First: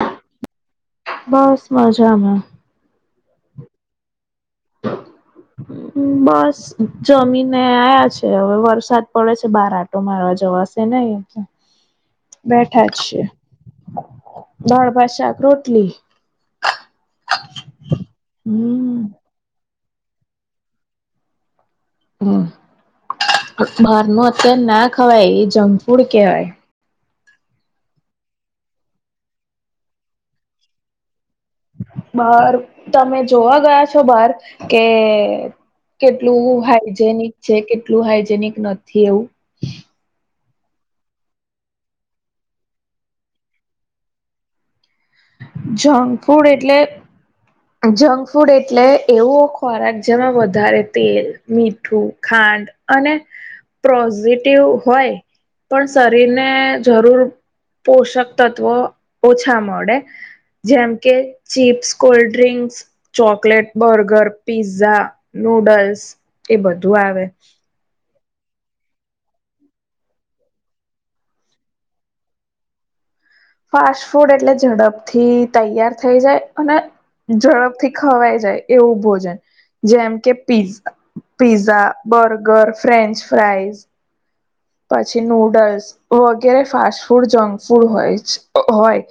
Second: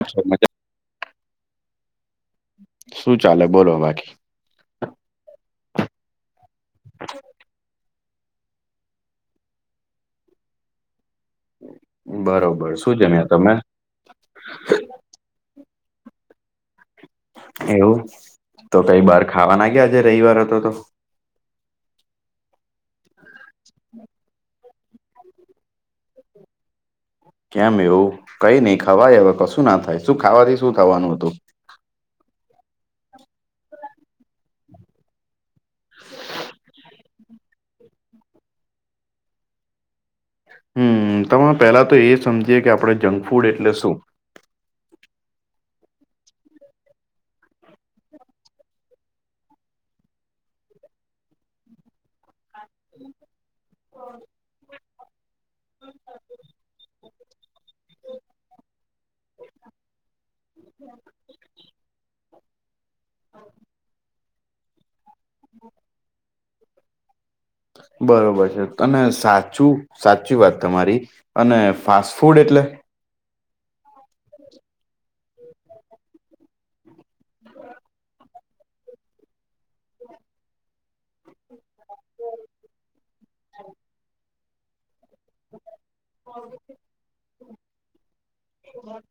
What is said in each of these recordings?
બ મજા [unintelligible] બસ મજામાં શું ચાલે બોલો બાકી બસ જમીન આજ હવે વરસાદ પડે છે બારાટો મારવા જવાશે નહી બરોબર બેઠા છ શું છે જમ્યા તમે દાળભ શાક રોટલી એવું તો હમ. કઈ બાર ખાવા ના ગયા આજે રવિવાર હતો તો હમ બાર ન અત્યારે ના ખવાય એ જંક ફૂડ કવાય કેમ એવું કઈ નહી ખવાય હવે કશું ના થાય શું ખાવાથી શું થવાનું હતું બાર તમે જોવા ગયા છો બાર કે કેટલું હાઈજેનિક છે કેટલું હાઈજેનિક નથી એવું હમ તમામે પેલા તો એ સમજીએ કે આપણે જંક ફૂડ એટલે શું જંક ફૂડ એટલે જંક ફૂડ એટલે એવો ખોરાક જેમાં વધારે તેલ મીઠું ખાંડ અને પ્રઝિટિવ હોય પણ શરીરને જરૂર પોષક તત્વ ઓછા મળે જેમ કે chips cold drinks chocolate burger pizza noodles એ બધું આવે બરોબર છે તમે સાચુ સાચી વાત તમારી અને ફાસ્ટ ફૂડ એટલે ફાસ્ટ ફૂડ એટલે ઝડપ થી તૈયાર થઈ જાય અને ઝડપથી ખવાઈ જાય એવું ભોજન જેમ કે પી પિઝા બર્ગર ફ્રેન્ચ ફ્રાઈઝ પછી નૂડલ્સ વગેરે ફાસ્ટ ફૂડ જંક ફૂડ હોય હોય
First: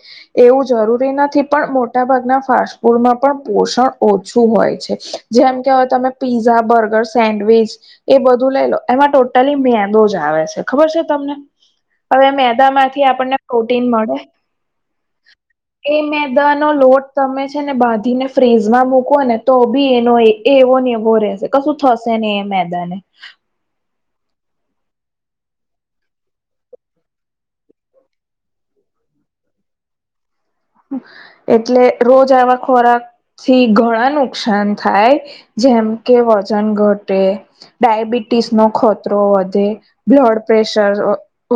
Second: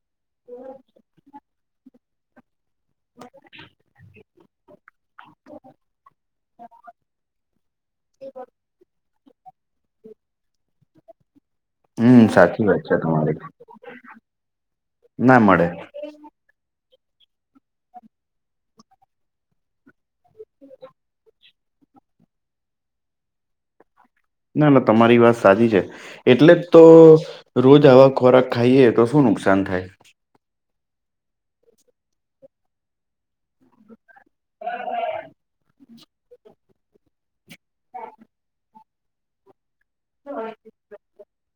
એવું જરૂરી નથી પણ મો મોટા ભાગના ફાસ્ટ ફૂડમાં પણ પોષણ ઓછું હોય છે જેમ કે તમે પીઝા બર્ગર સેન્ડવીચ એ બધું લઈ લો એમાં પ્રો તલીમ મેંદો જ આવે છે ખબર છે તમને હવે હમ સાચી મેંદા વાત છે માંથી તમારી આપણને પ્રોટીન મળે ના મળે કેમે મેંદા નો લોટ તમે છે ને બાંધીને ફ્રીજમાં મૂકવો ને તો બી એનો એવો ને એવો રેશે કશું થશે ને મેદાને ના ના તમારી વાત સાચી છે. એટલે જ તો રોજ આવા ખોરાક ખાઈએ તો શું નુકસાન થાય. એટલે રોજ આવા ખોરાક થી ગળાનું નુકસાન થાય જેમ કે વજન ઘટે ડયાબિટીસ નો ખતરો વધે બ્લડ પ્રેશર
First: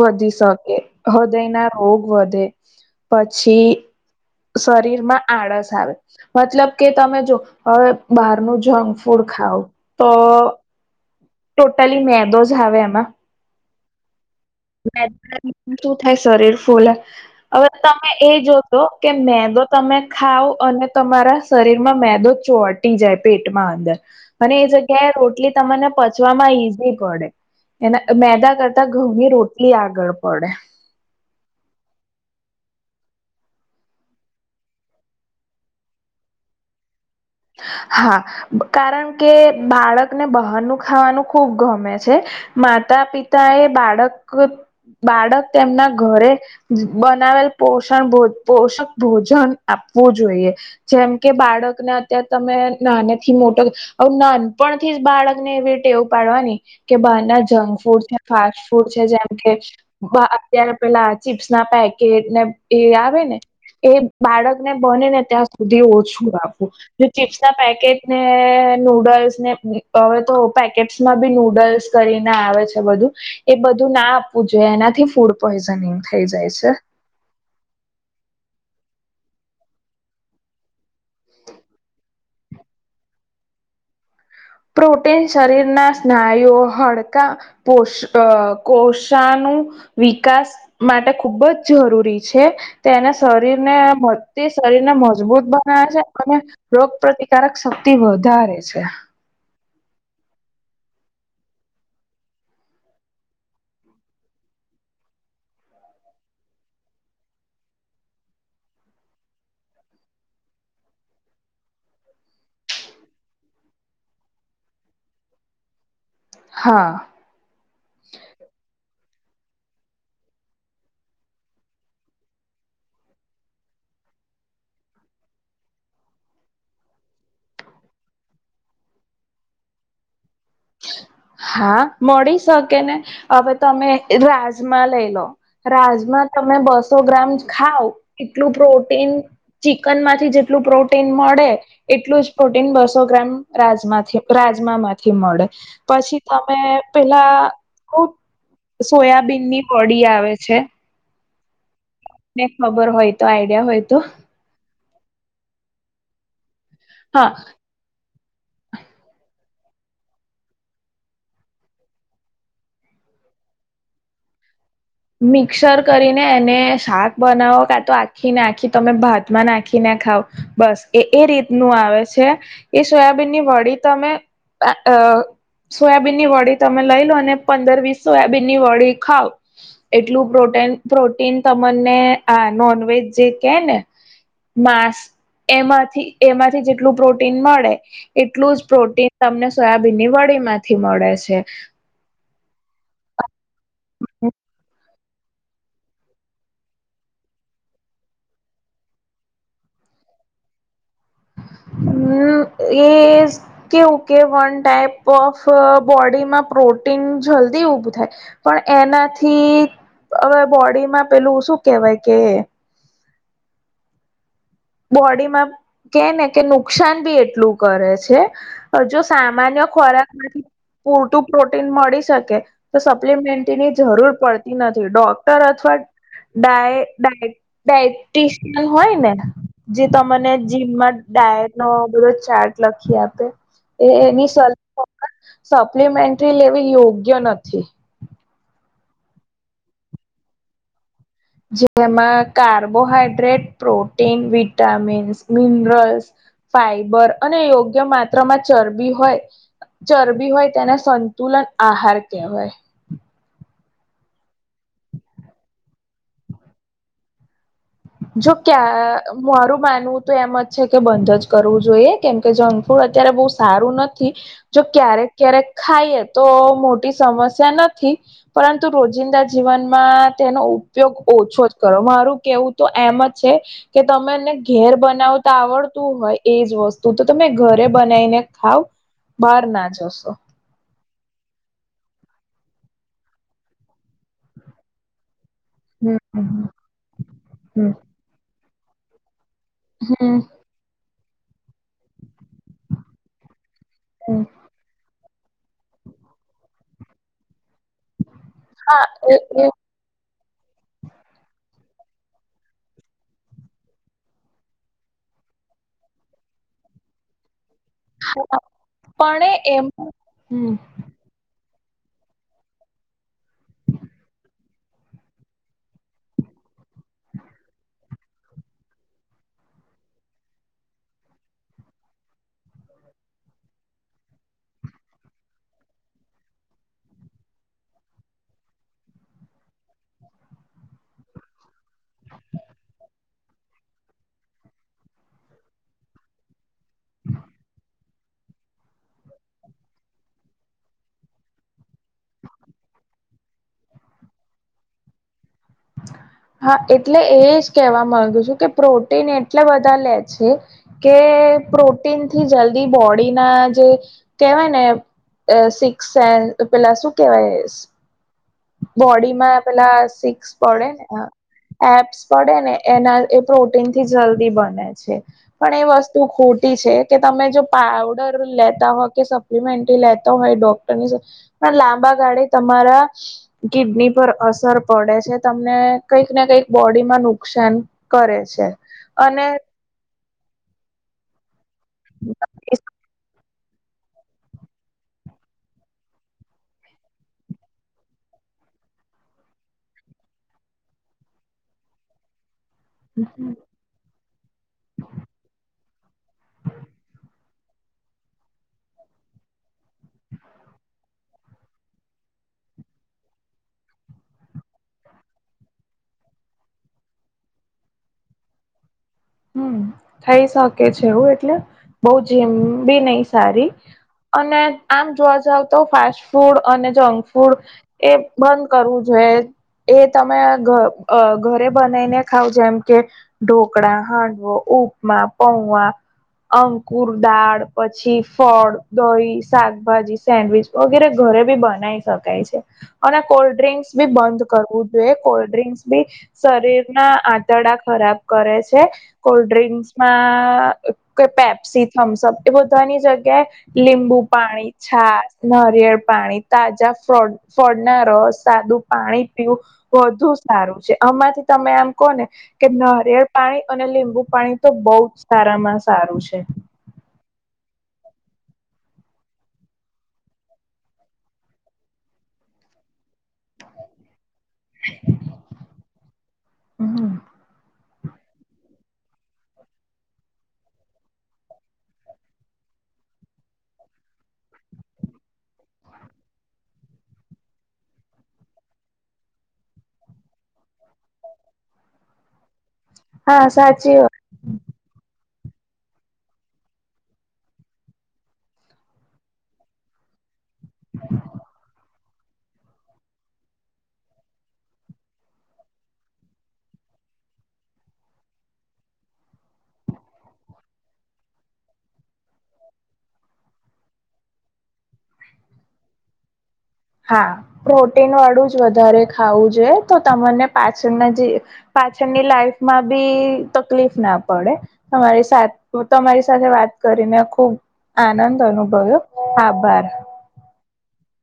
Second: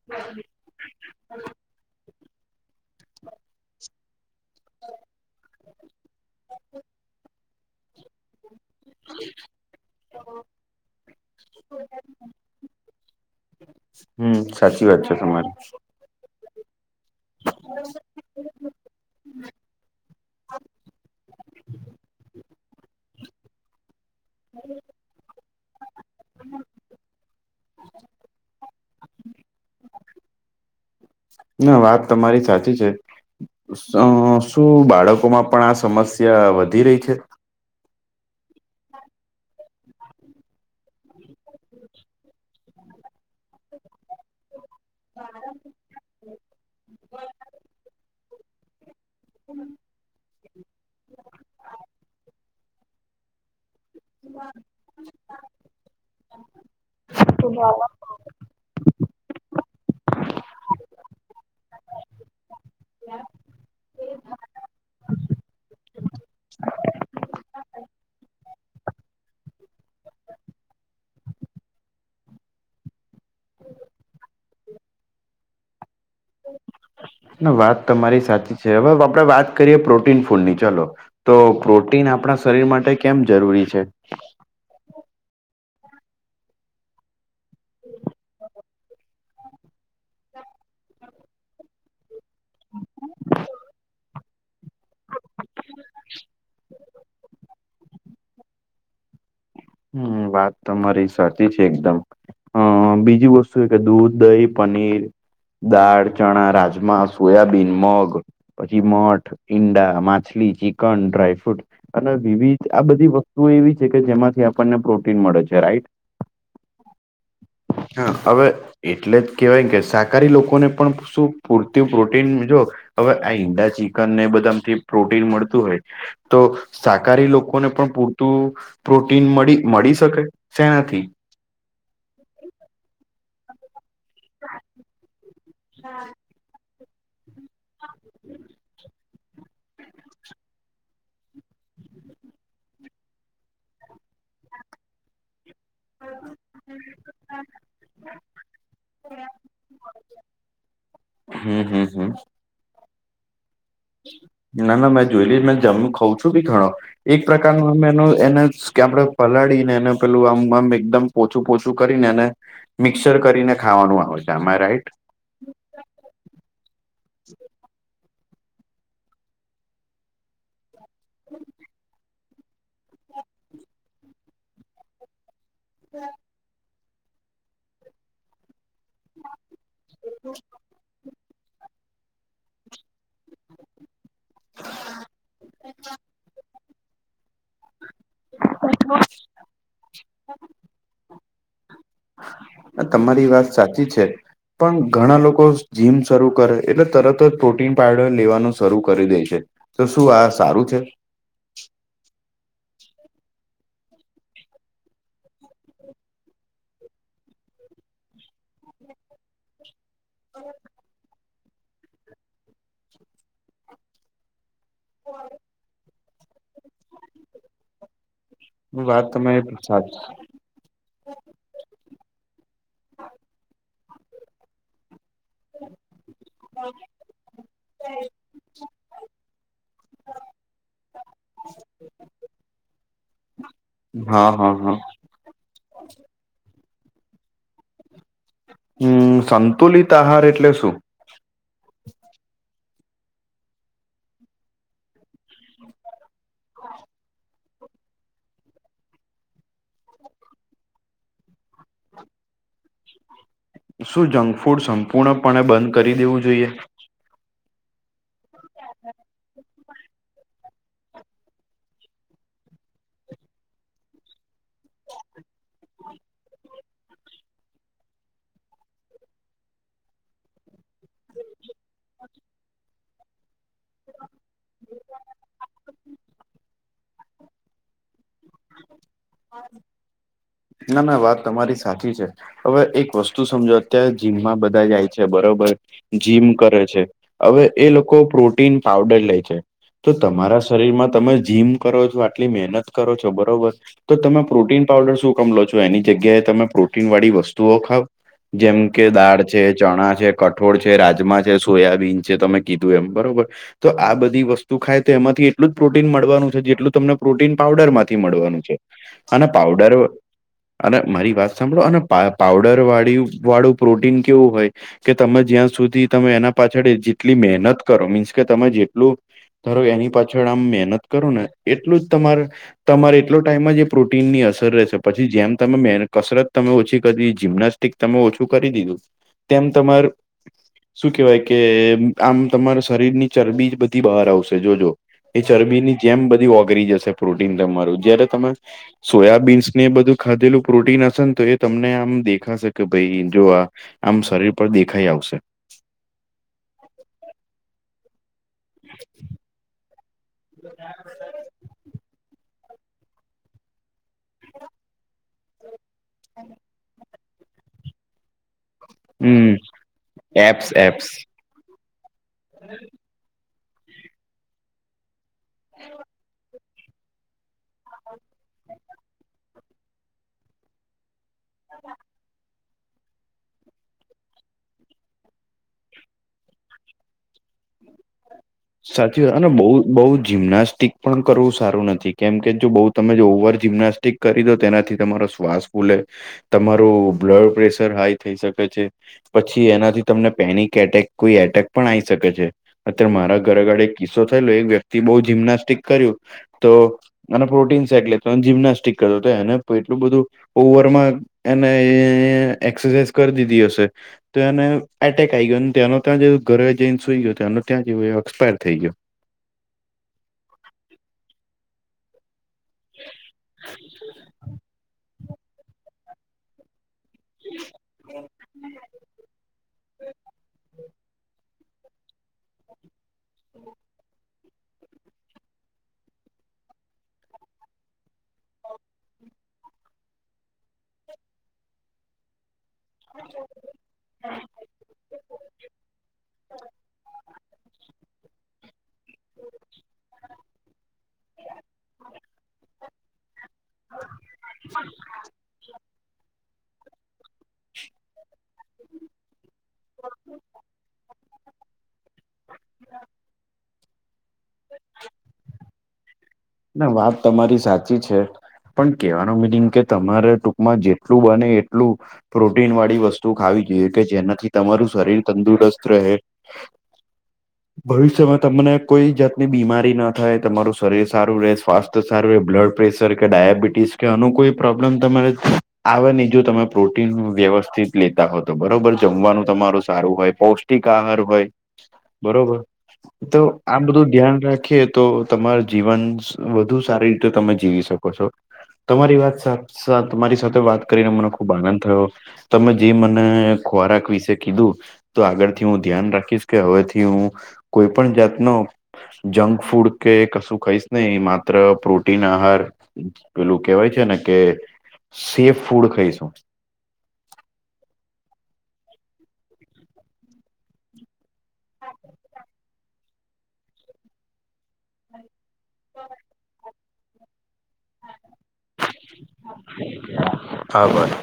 વધી શકે હૃદય ના રોગ વધે પછી શરીર માં આળસ આવે મતલબ કે તમે જો હવે બહારનું જંક ફૂડ ખાવતો ટોટલી મેંદો જ આવે એમાં હમ્મ [unintelligible] થાય શરીર ફૂલ હવે તમે એ જોશો કે મેંદો તમે ખાવ અને તમારા શરીરમાં મેદો ચોટી જાય પેટમાં અંદર અને એ જગ્યાએ રોટલી તમને પચવામાં ઈઝી પડે. અને મેદા કરતા ઘઉંની રોટલી આગળ પડે ના વાત તમારી સાચી છે. શ શું બાળકોમાં પણ આ સમસ્યા વધી રહી છે. હા કારણ કે બાળકને બહારનું ખાવાનું ખુબ ગમે છે. માતા પિતા એ બાળક બાળક તેમના ઘરે બનાવેલ પોષણ ભોજન આપવું જોઈએ જેમ કે બાળકને ત્યા તમે નાનેથી મોટો હ નાનપણ થી જ બાળક ને એવી ટેવું પાડવાની કે બહાર ના જંક ફૂડ ફાસ્ટ ફૂડ છે જેમ કે વા અત્યારે પેલા ચીપ્સ ના પેકેટ ને એ આવે ને એ બાળકને બને ને ત્યાં સુધી ઓછું આપવું. ચીપ્સ ના પેકેટ ને નૂડલ્સ ને હવે તો પેકેટ્સમાં બી નૂડલ્સ કરીને આવે છે બધું એ બધું ના આપવું જોઈએ એનાથી ફૂડ પોઈઝનિંગ થઈ જાય છે. ના વાત તમારી સાચી છે હવે આપડે વાત કરીએ પ્રોટીન ફૂડ ની ચાલો તો પ્રોટીન આપણા શરીર માટે કેમ જરૂરી છે. પ્રોટીન શરીરના સ્નાયુઓ હાડકાં [unintelligible] કોષા નું વિકાસ માટે ખૂબ જ જરૂરી છે તેને શરીરને તે શરીરને મજબૂત બનાવે છે અને રોગ પ્રતિકારક શક્તિ વધારે છે. હમ વાત તમારી સાચી છે એકદમ. હ બીજી વસ્તુ એ કે દૂધ, દહી, પનીર દાળ, ચણા, રાજમા, સોયાબીન, મગ પછી મઠ, ઈંડા, માછલી, ચિકન, ડ્રાયફ્રૂટ અને વિવિધ આ બધી વસ્તુઓ એવી છે કે જેમાંથી આપણને પ્રોટીન મળે છે રાઈટ? હા. હા હવે એટલે જ કેહેવાય કે શાકાહારી લોકોને પણ શું પૂરતું પ્રોટીન જો હવે આ ઈંડા, ચિકન ને બધાથી પ્રોટીન મળતું હોય તો શાકાહારી લોકોને પણ પૂરતું પ્રોટી ટીન મળી મળી શકે? શેનાથી? હા મળી શકે ને હવે તમે રાજમા લઈ લો રાજમા તમે બસો ગ્રામ ખાવ એટલું પ્રોટીન ચિકન માંથી જેટલું પ્રોટીન મળે એટલું જ પ્રોટીન બસો ગ્રામ રાજમાથી રાજમામાંથી મળે. પછી તમે પેલા સોયાબીન ની બોડી આવે હમ હમ હમ ને ખબર હોય તો આઈડિયા હોય તો ના ના મેં જોયેલી મે જમ ખઉ છું બી ઘણો એક હા પ્રકારનું એનો એને કે આપડે પલાડી ને એને પેલું આમ આમ એકદમ પોચું પોચું કરીને એને મિક્સર કરીને ખાવાનું આવે છે આમાં રાઈટ? મિક્સર કરીને એને શાક બનાવો કા તો આખીને આખી તમે ભાતમાં નાખીને ખાવ. બસ એ એ રીતનું આવે છે એ સોયાબીનની વળી તમે અ સોયાબીનની વળી તમે લઈ લો અને પંદર વીસ સોયાબીનની વળી ખાવ એટલું પ્રોટન પ્રોટીન તમને આ નોનવેજ જે કે ને માંસ એમાંથી એમાંથી જેટલું પ્રોટીન મળે એટલું જ પ્રોટીન તમને સોયાબીનની વળી માંથી મળે છે. આ તમારી વાત સાચી છે પણ ઘણા લોકો જીમ શરૂ કરે એટલે તરત જ પ્રોટીન પાઉડર લેવાનું શરૂ કરી દે છે. તો શું આ સારું છે? હમ એ કેવું કે વન ટાઈપ ઓફ બોડીમાં પ્રોટીન જલ્દી ઊભું થાય પણ એનાથી હવે બોડીમાં પેલું શું કેહેવાય કે બોડીમાં કે ને કે નુકસાન બી એટલું કરે છે. જો વાત તમે સામાન્ય સાચી. ખોરાક નથી પૂરતું પ્રોટીન મળી શકે તો સપ્લિમેન્ટની જરૂર પડતી નથી. ડોક ડોક્ટર અથવા ડાય દીએટિસ્ટ હોય ને જે તો મને જીમમાં ડાયટ નો બધો ચાર્ટ લખી આપે. એ હા એની હા સલાહર હા સપ્લીમેન્ટરી લેવી યોગ્ય નથી. હમ સંતુલિત આહાર એટલે શું? જેમાં carbohydrate, protein, vitamins, minerals, fibre અને યોગ્ય માત્રામાં ચરબી હોય ચરબી હોય તેને સંતુલન આહાર કહેવાય. શું જંકફૂડ સંપૂર્ણપણે બંધ કરી દેવું જોઈએ? જો કે આ મારું માનવું તો એમ જ છે કે બંધ જ કરવું જોઈએ કેમ કે જો કફુડ અત્યારે બોવ સારું નથી. જો ક્યારેક ક્યારેક ખાઈએ તો મોટી સમસ્યા નથી પરંતુ રોજિંદા જીવનમાં તેનો ઉપયોગ ઓછો જ કરો મારું કેવું તો એમ જ છે કે તમેને ઘેર બનાવતા આવડતું હોય એજ વસ્તુ તું તો તમે ઘરે બનાઈને ખાવ બહાર ના જશો. ના ના વાત તમારી સાચી છે. હવે એક વસ્તુ સમજો અત્યારે જીમમાં બધા જાય છે બરોબર જીમ હમ કરે છે હવે એ હમ લોકો પ્રોટીન પાવડર લે છે તો હમ તમારા શરીરમાં તમે જીમ કરો છો આટલી મહેનત કરો છો બરોબર તો હમ તમે પ્રોટીન પાવઉડર શું હકમ લો છો એની જગ્યાએ તમે પ્રોટીનવાળી વસ્તુઓ ખાવ જેમ કે હા દાળ છે એ ચણા છે કઠોળ છે રાજમા છે સોયાબીન છે તમે કીધું એમ બરોબર તો આ બધી વસ્તુ ખાય તો એમાંથી એટલું જ પ્રોટીન મળવાનું છે જેટલું તમને પ્રોટીન પાવડરમાં થી મળવાનું છે પણ અને એમ પાવડર હમ અને મારી વાત સાંભળો અને પાવ પાવડરવાળું પ્રોટીન કેવું હોય કે તમે જ્યાં સુધી તમે એના પાછળ જેટલી મહેનત કરો મીન્સ કે તમે જેટલું ધ એની પાછળ આમ મહેનત કરો ને એટલું જ તમાર તમારે એટલો ટાઈમ જે પ્રોટીનની અસર રહેશે પછી જેમ તમે કસરત તમે ઓછી કરી જિમ્નાસ્ટ એકદમ ઓછું કરી દીધું તેમ તમાર શું કેવાય કે આમ તમારા શરીરની ચરબી જ બધી બહાર આવશે જોજો એ ચરબીની જેમ બધી ઓગરી જશે પ્રોટીન તમારું જયારે તમે સોયાબીન્સ ને એ બધું ખાધેલું પ્રોટીન હશે ને તો એ તમને આમ દેખાશે કે ભાઈ જો આ આમ શરીર પર દેખાઈ આવશે. હા એટલે એ જ કેહવા માંગુ છું કે પ્રોટીન એટલા બધા લે છે કે પ્રો ટીન થી જલ્દી બોડીના જે કહેવાય ને અઅ સિક્સ સેન પેલા શું કેવાય શ હમ બોડીમાં પેલા સિક્સ એપ્સ એપ્સ પડેને એપ્સ પડે ને એના લી પ્રોટીનથી જલ્દી બને છે પણ એ વસ્તુ ખોટી છે કે તમે જો પાવડર લેતા હોય કે સપ્લીમેન્ટરી લેતો હોય ડોક્ટરની પણ લાંબા ગાળે તમારા કિડની પર અસર પડે છે તમને કંઈક ને કંઈક બોડીમાં નુકસાન કરે છ સાચી વાત અને બોવ બોવ જિમ્નાસ્ટિક પણ કરવું સારું નથી કેમ કે જો બોવ તમે જો ઓવર જીમના સ્ટીક કરી દો તેનાથી તમારો શ્વાસ ફૂલે તમારું બ્લડ પ્રેશર હાઈ થઈ શકે છે. પછી એનાથી તમને પેનિક એટેક કોઈ એટેક પણ આવી શકે છે અત્યારે મારા ઘરે કિસ્સો થયેલો એક વ્યક્તિ બહુ જિમ્નાસ્ટિક કર્યું તો અને પ્રોટીન સાટ લે જિમ્નાસ્ટિક કરતો હતોને એટલું બધું ઓવરમાં એને એક્સરસાઇઝ કરી દીધી હશે. તો એને એટેક આ આવી ગયો તેનો ત્યાં ઘરે જઈને સુઈ ગયો એ ત્યાં જે એક્સપાયર થઈ ગયો. હમમ થઇ શકે છે હો એટલે બોવ જીમ ભી નહી સારી અને આમ જોવા જાવ તો ફાસ્ટ ફૂડ અને જંક ફૂડ એ બંધ કરવું જોઈએ એ તમે અ ઘરે બનાવીને ખાવ જેમ કે ઢોકળા ખાંડવો ઉપમા પૌવા અંકુર દાળ પછી ફળ દહી શાકભાજી સેન્ડવીચ વગેરે ઘરે બી બનાવી શકાય છે અને કોલ્ડ ડ્રિંક્સ બી બંધ કરવું જોઈએ કોલ્ડ્રિંક્સ બી શરીર આંતડા કરે છે કોલ્ડ ડ્રિંક્સમાં પેપ્સી થમ્સઅપ એ બધાની જગ્યાએ લીંબુ પાણી છાસ નરિયેળ પાણી તાજા ફ ફોડના રસ સાદું પાણી પીવું વધુ સારું છે આમાંથી તમે આમ કોને કે નારિયેળ પાણી અને લીંબુ પાણી તો બહું જ સારામાં સારું છે વાત તમારી છે પણ કેહેવાનું મિનિંગ કે તમારે ટૂંકમાં જેટલું બને એટલું પ્રોટીન વાળી વસ્તુ ખાવી જોઈએ કે જેનાથી તમારું શરીર તંદુરસ્ત રહે હમ ભવિષ્યમાં તમને કોઈ જાતની બીમારી ના થાય તમારું શરીર સારું રહે સ્વાસ્થ તો સારું એ બ્લડ પ્રેશર કે ડાયાબિટીસ કે અન કોઈ પ્રોબ્લેમ તમારે આવે ને જો તમે પ્રોટીન વ્યવસ્થિત લેતા હો હતો બરોબર જમવાનું તમારું સારું હોય પૌષ્ટિક આહાર હોય બરોબર તો હા આ સાચી બધું વાત ધ્યાન રાખીએ તો તમાર જીવન વધુ સારી રીતે તમે જીવી શકો છો તમારી વાત તમારી સાથે વાત કરીને મને ખુબ આનંદ થયો તમે જે મને ખોરાક વિશે કીધું તો આગળથી હું ધ્યાન રાખીશ કે હવે કે કોઈ પણ જાત નો જંક ફૂડ કે કશું ખાઈશ નહી માત્ર પ્રોટીન આહાર પેલું કેવાય છે ને કે સેફ ફૂડ ખાઈશું હા પ્રોટીન વાળું જ વધારે ખાવું જોઈએ તો તમને પાછળના જે પાછળની લાઈફમાં બી તકલીફ ના પડે તમારી હું તમારી સાથે વાત કરીને ખુબ આનંદ અનુભવ્યો આભાર આભાર